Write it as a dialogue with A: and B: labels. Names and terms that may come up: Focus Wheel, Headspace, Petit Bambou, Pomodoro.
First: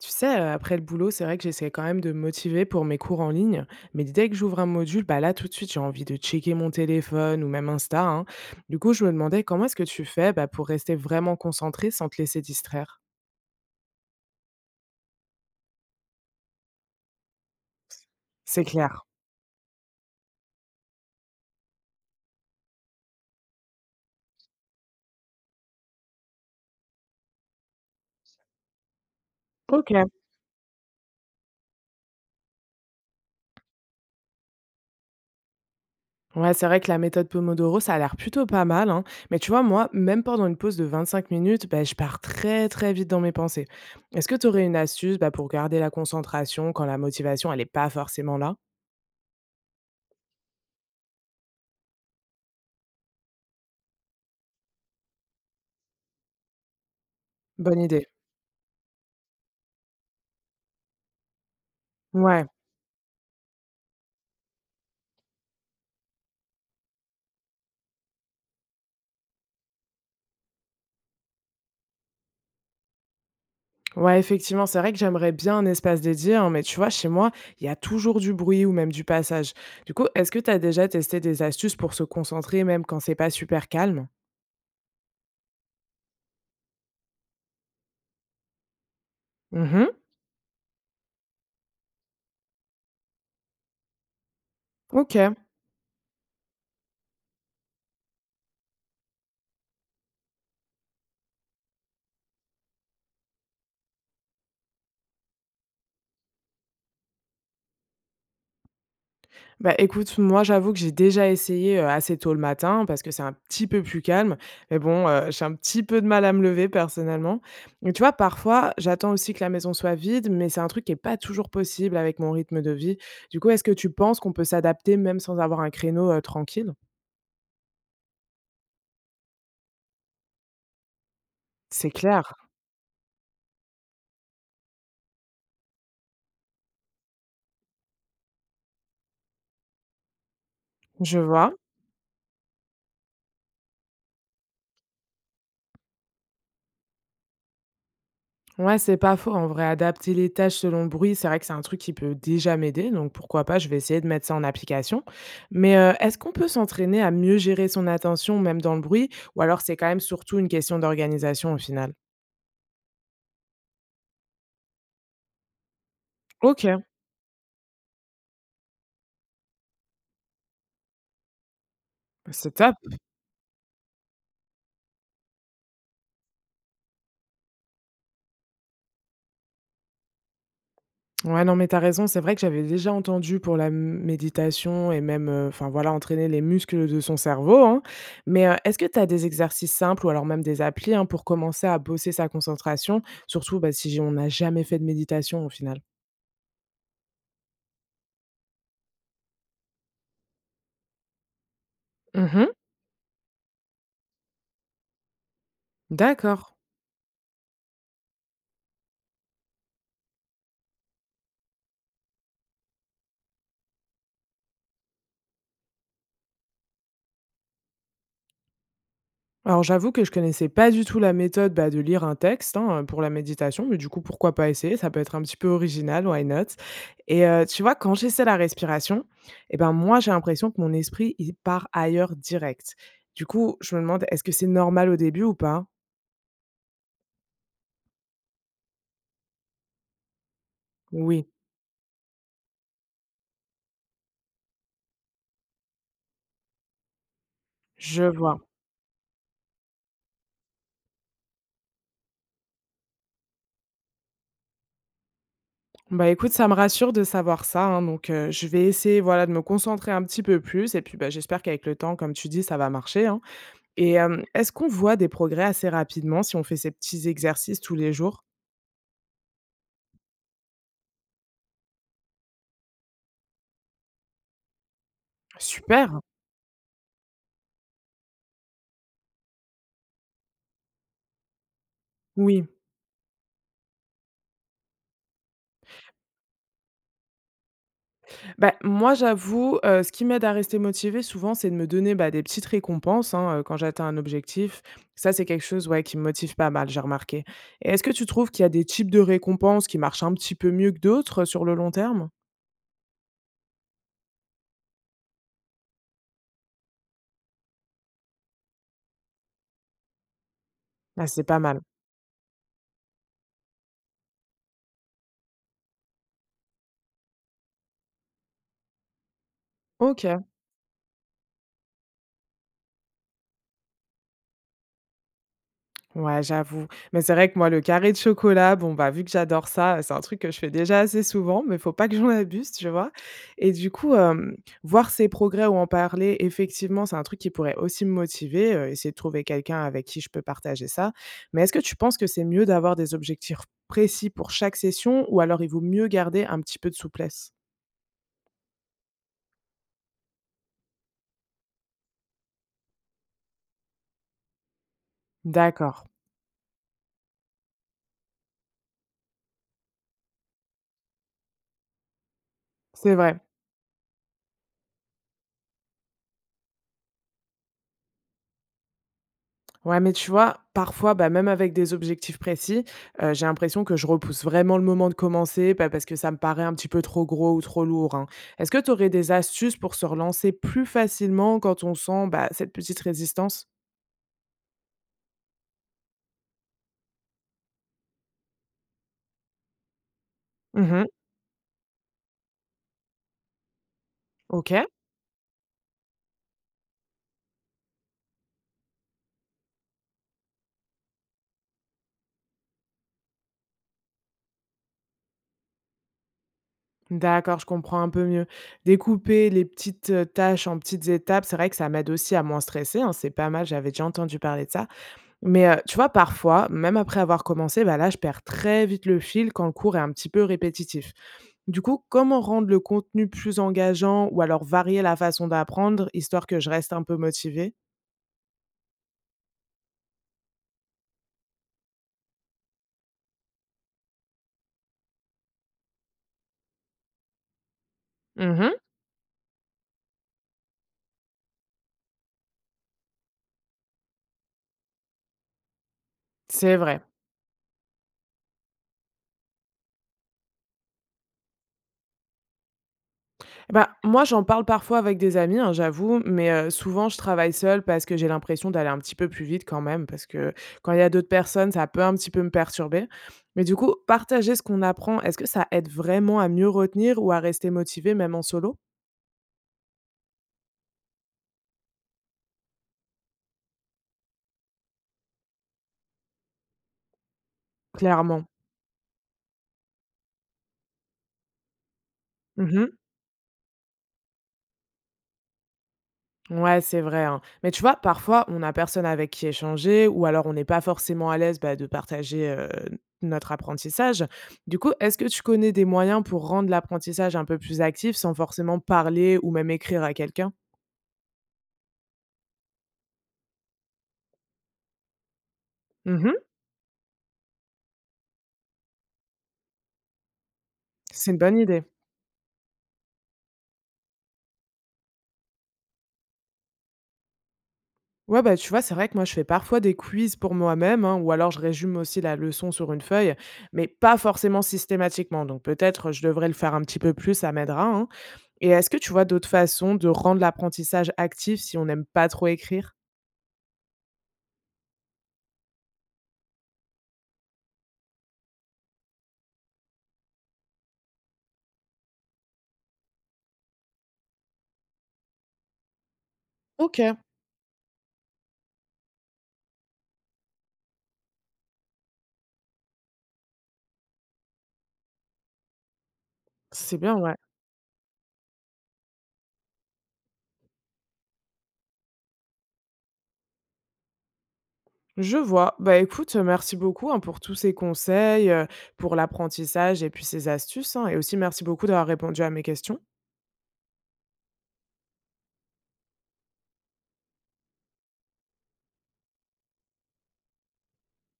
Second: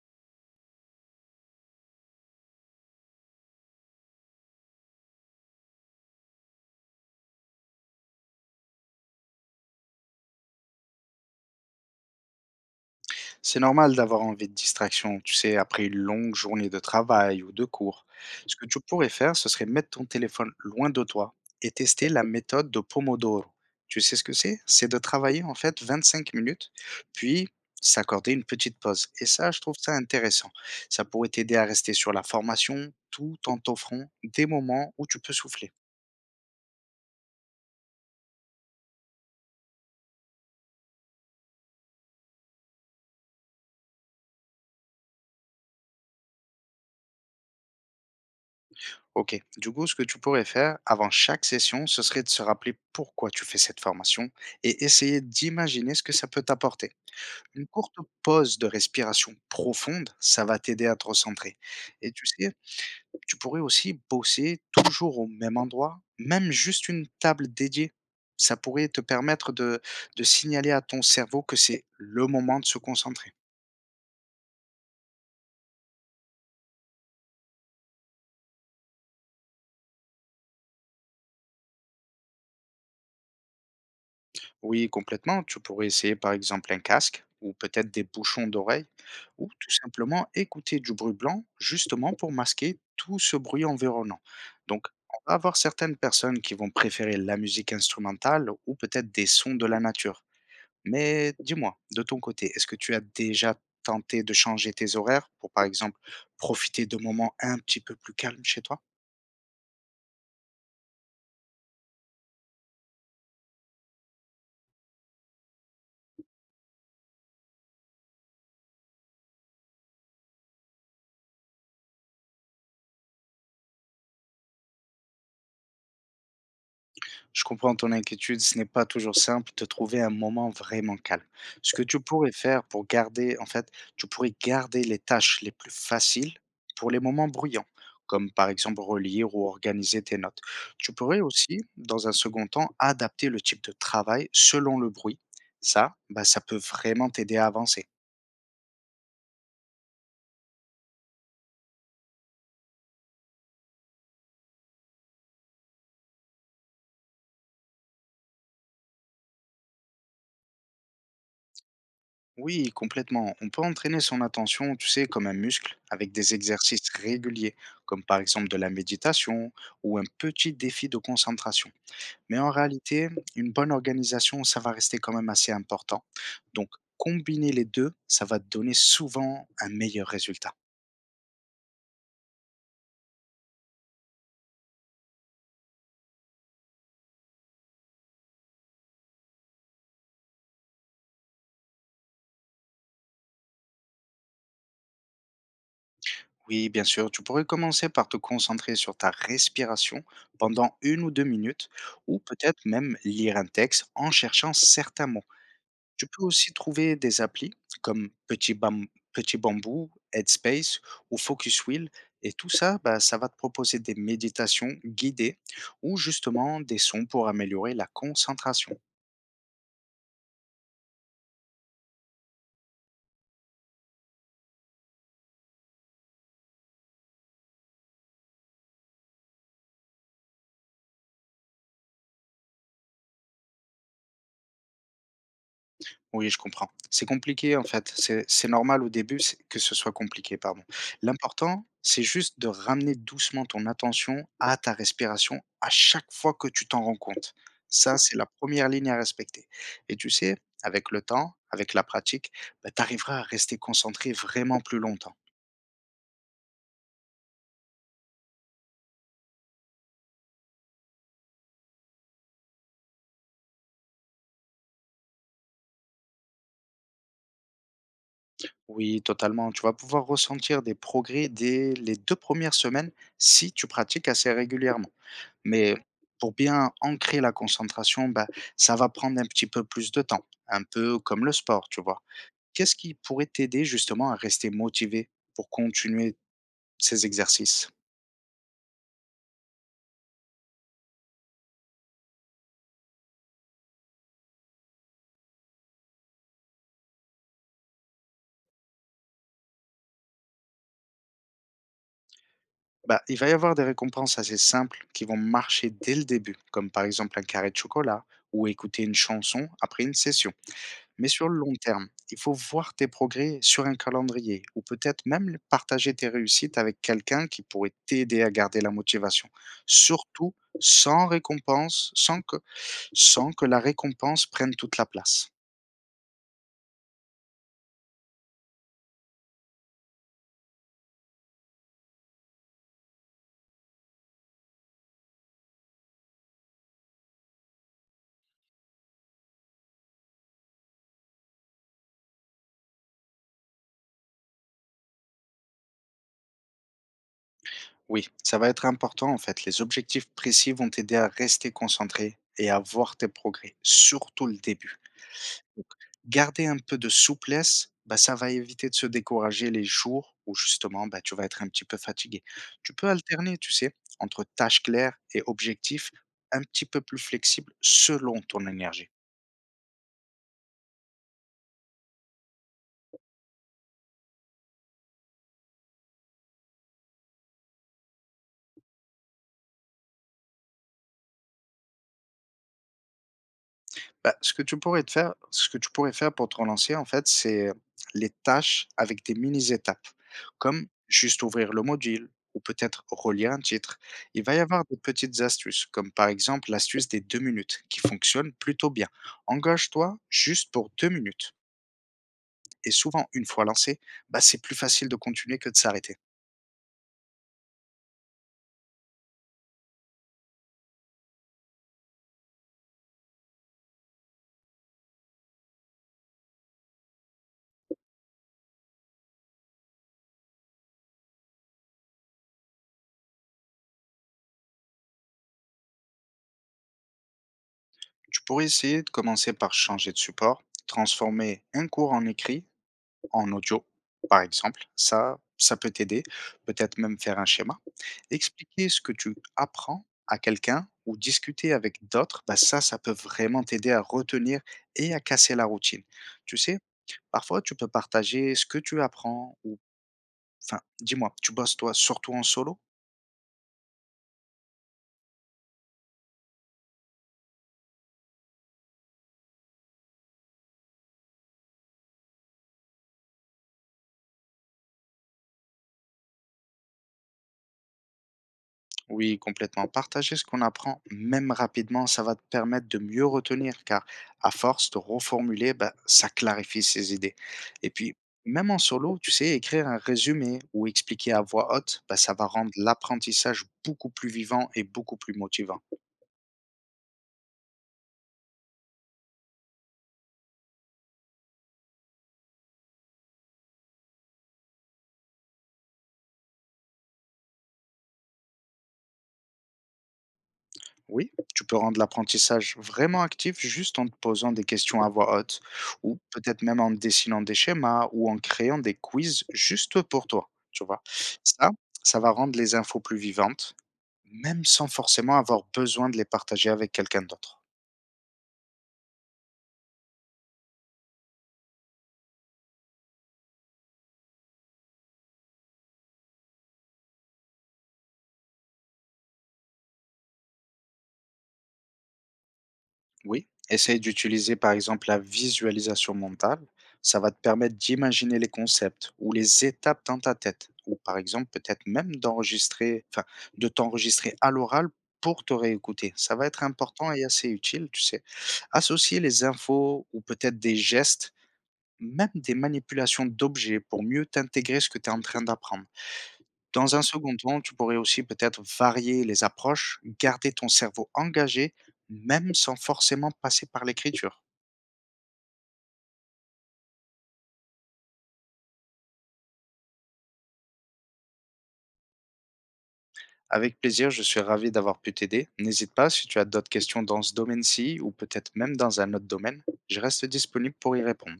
A: Tu sais, après le boulot, c'est vrai que j'essaie quand même de me motiver pour mes cours en ligne, mais dès que j'ouvre un module, bah, là, tout de suite, j'ai envie de checker mon téléphone ou même Insta, hein. Du coup, je me demandais comment est-ce que tu fais, bah, pour rester vraiment concentré sans te laisser distraire?
B: C'est normal d'avoir envie de distraction, tu sais, après une longue journée de travail ou de cours. Ce
A: C'est
B: que tu
A: clair.
B: pourrais faire, ce serait mettre ton téléphone loin de toi et tester la méthode de Pomodoro. Tu sais ce que c'est? C'est de travailler en fait 25 minutes, puis s'accorder une petite pause. Et ça, je trouve ça
A: OK.
B: intéressant. Ça pourrait t'aider à rester sur la formation tout en t'offrant des moments où tu peux souffler.
A: Ouais, c'est vrai que la méthode Pomodoro, ça a l'air plutôt pas mal, hein. Mais tu vois, moi, même pendant une pause de 25 minutes, bah, je pars très très vite dans mes pensées. Est-ce que tu aurais une astuce bah, pour garder la concentration quand la motivation, elle n'est pas forcément là?
B: OK. Du coup, ce que tu pourrais faire avant chaque session, ce serait de se rappeler pourquoi tu fais cette formation et essayer d'imaginer ce que ça peut t'apporter. Une
A: Bonne
B: courte
A: idée.
B: pause de respiration profonde, ça va t'aider à te recentrer. Et tu
A: Ouais,
B: sais, tu pourrais aussi bosser toujours au même endroit, même juste une table dédiée. Ça pourrait te permettre de signaler à ton cerveau que c'est le moment de se concentrer.
A: ouais, effectivement, c'est vrai que j'aimerais bien un espace dédié, hein, mais tu vois, chez moi, il y a toujours du bruit ou même du passage. Du coup, est-ce que tu as déjà testé des astuces pour se concentrer même quand c'est pas super calme?
B: Oui, complètement. Tu pourrais essayer par exemple un casque ou peut-être des bouchons d'oreille ou tout
A: Mhm.
B: simplement écouter du bruit blanc justement pour masquer tout ce bruit environnant. Donc, on
A: OK.
B: va avoir certaines personnes qui vont préférer la musique instrumentale ou peut-être des sons de la nature. Mais dis-moi, de ton côté, est-ce que tu as déjà tenté de changer tes horaires pour, par exemple, profiter de moments un petit peu plus calmes chez toi?
A: Bah, écoute, moi, j'avoue que j'ai déjà essayé, assez tôt le matin parce que c'est un petit peu plus calme. Mais bon, j'ai un petit peu de mal à me lever personnellement. Mais tu vois, parfois, j'attends aussi que la maison soit vide, mais c'est un truc qui est pas toujours possible avec mon rythme de vie. Du coup, est-ce que tu penses qu'on peut s'adapter même sans avoir un créneau, tranquille?
B: Je comprends ton inquiétude, ce n'est pas toujours simple de trouver un moment vraiment calme. Ce que
A: C'est
B: tu pourrais
A: clair.
B: faire pour garder, en fait, tu pourrais garder les tâches les plus faciles pour les moments bruyants, comme par exemple relire ou organiser tes notes. Tu
A: Je
B: pourrais
A: vois.
B: aussi, dans un second temps, adapter le type de travail selon le bruit. Ça, bah, ça peut vraiment t'aider à avancer.
A: Ouais, c'est pas faux. En vrai, adapter les tâches selon le bruit, c'est vrai que c'est un truc qui peut déjà m'aider. Donc pourquoi pas, je vais essayer de mettre ça en application. Mais est-ce qu'on peut s'entraîner à mieux gérer son attention, même dans le bruit? Ou alors c'est quand même surtout une question d'organisation au final?
B: Oui, complètement. On peut entraîner son attention, tu sais, comme un muscle, avec des
A: Ok,
B: exercices réguliers, comme par exemple de la méditation ou un petit défi de concentration. Mais en
A: c'est top.
B: réalité, une bonne organisation, ça va rester quand même assez important. Donc, combiner les deux, ça va te donner souvent un meilleur résultat.
A: Ouais, non, mais t'as raison. C'est vrai que j'avais déjà entendu pour méditation et même, enfin voilà, entraîner les muscles de son cerveau, hein. Mais est-ce que t'as des exercices simples ou alors même des applis hein, pour commencer à bosser sa concentration? Surtout bah, si on n'a jamais fait de méditation au final.
B: Oui, bien sûr, tu pourrais commencer par te concentrer sur ta respiration pendant une ou deux minutes, ou
A: Mmh mh.
B: peut-être même lire un texte en cherchant certains mots. Tu peux
A: D'accord.
B: aussi trouver des applis comme Petit Bambou, Headspace ou Focus Wheel. Et tout ça, bah, ça va te proposer des méditations guidées ou justement des sons pour améliorer la concentration.
A: Alors j'avoue que je connaissais pas du tout la méthode, bah, de lire un texte, hein, pour la méditation, mais du coup, pourquoi pas essayer? Ça peut être un petit peu original, why not? Et tu vois, quand j'essaie la respiration, et ben, moi, j'ai l'impression que mon esprit, il part ailleurs direct. Du coup, je me demande, est-ce que c'est normal au début ou pas?
B: Oui, je comprends. C'est compliqué en fait. C'est normal au début que ce soit compliqué, pardon.
A: Oui,
B: L'important, c'est juste de ramener doucement ton attention à ta respiration à chaque fois que tu t'en rends compte. Ça,
A: je
B: c'est la
A: vois.
B: première ligne à respecter. Et tu sais, avec le temps, avec la pratique, bah, tu arriveras à rester concentré vraiment plus longtemps.
A: Bah, écoute, ça me rassure de savoir ça, hein, donc je vais essayer, voilà, de me concentrer un petit peu plus et puis, bah, j'espère qu'avec le temps, comme tu dis, ça va marcher, hein. Et est-ce qu'on voit des progrès assez rapidement si on fait ces petits exercices tous les jours?
B: Oui, totalement. Tu vas pouvoir ressentir des progrès dès les deux premières semaines si tu pratiques assez régulièrement. Mais
A: Super!
B: pour bien ancrer la concentration, bah, ça va prendre un petit peu plus de temps, un peu comme le sport, tu vois.
A: Oui.
B: Qu'est-ce qui pourrait t'aider justement à rester motivé pour continuer ces exercices?
A: Bah, moi, j'avoue, ce qui m'aide à rester motivée souvent, c'est de me donner, bah, des petites récompenses, hein, quand j'atteins un objectif. Ça, c'est quelque chose, ouais, qui me motive pas mal, j'ai remarqué. Et est-ce que tu trouves qu'il y a des types de récompenses qui marchent un petit peu mieux que d'autres, sur le long terme?
B: Bah, il va y avoir des récompenses assez simples qui vont marcher dès le début, comme par exemple un carré de chocolat ou écouter une chanson après une session.
A: Ah,
B: Mais
A: c'est
B: sur le
A: pas
B: long
A: mal.
B: terme, il faut voir tes progrès sur un calendrier ou peut-être même partager tes réussites avec quelqu'un qui pourrait t'aider à garder la motivation.
A: OK.
B: Surtout sans récompense, sans que la récompense prenne toute la place.
A: Ouais, j'avoue. Mais c'est vrai que moi, le carré de chocolat, bon, bah, vu que j'adore ça, c'est un truc que je fais déjà assez souvent, mais faut pas que j'en abuse, tu vois? Et du coup, voir ses progrès ou en parler, effectivement, c'est un truc qui pourrait aussi me motiver, essayer de trouver quelqu'un avec qui je peux partager ça. Mais est-ce que tu penses que c'est mieux d'avoir des objectifs précis pour chaque session ou alors il vaut mieux garder un petit peu de souplesse?
B: Oui, ça va être important en fait. Les objectifs précis vont t'aider à rester concentré et à voir tes progrès, surtout le début. Donc,
A: D'accord,
B: garder un peu de souplesse, bah, ça va éviter de se décourager les jours où justement, bah, tu vas être un petit peu fatigué. Tu peux
A: c'est vrai.
B: alterner, tu sais, entre tâches claires et objectifs un petit peu plus flexibles selon ton énergie.
A: Ouais, mais tu vois, parfois, bah, même avec des objectifs précis, j'ai l'impression que je repousse vraiment le moment de commencer, bah, parce que ça me paraît un petit peu trop gros ou trop lourd, hein. Est-ce que tu aurais des astuces pour se relancer plus facilement quand on sent, bah, cette petite résistance?
B: Bah, ce que tu pourrais faire pour te relancer, en fait, c'est les tâches avec des mini étapes, comme
A: Mhm.
B: juste ouvrir le module ou peut-être relire un titre. Il va y avoir
A: OK.
B: des petites astuces, comme par exemple l'astuce des 2 minutes qui fonctionne plutôt bien. Engage-toi juste pour 2 minutes et souvent une fois lancé, bah, c'est plus facile de continuer que de s'arrêter.
A: D'accord, je comprends un peu mieux. Découper les petites, tâches en petites étapes, c'est vrai que ça m'aide aussi à moins stresser, hein, c'est pas mal, j'avais déjà entendu parler de ça. Mais, tu vois, parfois, même après avoir commencé, bah, là, je perds très vite le fil quand le cours est un petit peu répétitif. Du coup, comment rendre le contenu plus engageant ou alors varier la façon d'apprendre, histoire que je reste un peu motivée?
B: Tu pourrais essayer de commencer par changer de support, transformer un cours en écrit en audio, par exemple. Ça peut t'aider. Peut-être même faire un schéma.
A: Mmh.
B: Expliquer ce que tu apprends à quelqu'un ou discuter avec d'autres, bah ça, ça peut vraiment t'aider à retenir et à casser la routine. Tu
A: C'est
B: sais,
A: vrai.
B: parfois, tu peux partager ce que tu apprends dis-moi, tu bosses toi surtout en solo?
A: Bah, moi, j'en parle parfois avec des amis, hein, j'avoue, mais, souvent, je travaille seule parce que j'ai l'impression d'aller un petit peu plus vite quand même, parce que quand il y a d'autres personnes, ça peut un petit peu me perturber. Mais du coup, partager ce qu'on apprend, est-ce que ça aide vraiment à mieux retenir ou à rester motivé même en solo?
B: Oui, complètement. Partager ce qu'on apprend, même rapidement, ça va te permettre de mieux retenir, car à force de reformuler, bah, ça clarifie ses idées. Et puis,
A: Clairement.
B: même en solo, tu sais, écrire un résumé ou expliquer à voix haute, bah, ça va rendre
A: Mmh.
B: l'apprentissage beaucoup plus vivant et beaucoup plus motivant.
A: Ouais, c'est vrai, hein. Mais tu vois, parfois, on a personne avec qui échanger ou alors on n'est pas forcément à l'aise, bah, de partager, notre apprentissage. Du coup, est-ce que tu connais des moyens pour rendre l'apprentissage un peu plus actif sans forcément parler ou même écrire à quelqu'un?
B: Oui, tu peux rendre l'apprentissage vraiment actif juste en te posant des questions à voix haute, ou
A: Mmh.
B: peut-être même en dessinant des schémas ou en créant des quiz juste pour toi, tu vois.
A: C'est une bonne
B: Ça,
A: idée.
B: ça va rendre les infos plus vivantes. Même sans forcément avoir besoin de les partager avec quelqu'un d'autre.
A: Ouais, bah, tu vois, c'est vrai que moi, je fais parfois des quiz pour moi-même, hein, ou alors je résume aussi la leçon sur une feuille, mais pas forcément systématiquement. Donc peut-être je devrais le faire un petit peu plus, ça m'aidera, hein. Et est-ce que tu vois d'autres façons de rendre l'apprentissage actif si on n'aime pas trop écrire?
B: Oui, essaye d'utiliser par exemple la visualisation mentale. Ça va te permettre d'imaginer les concepts ou les étapes dans ta tête. Ou par exemple, peut-être même de t'enregistrer à l'oral pour te réécouter. Ça va être
A: Ok,
B: important et assez utile, tu sais. Associer les infos ou peut-être des gestes, même des manipulations d'objets pour mieux t'intégrer ce que tu es en train d'apprendre. Dans
A: c'est
B: un
A: bien, ouais.
B: second temps, tu pourrais aussi peut-être varier les approches, garder ton cerveau engagé, même sans forcément passer par l'écriture.
A: Je vois. Bah écoute, merci beaucoup hein, pour tous ces conseils, pour l'apprentissage et puis ces astuces, hein, et aussi merci beaucoup d'avoir répondu à mes questions.
B: Avec plaisir, je suis ravi d'avoir pu t'aider. N'hésite pas si tu as d'autres questions dans ce domaine-ci ou peut-être même dans un autre domaine. Je reste disponible pour y répondre.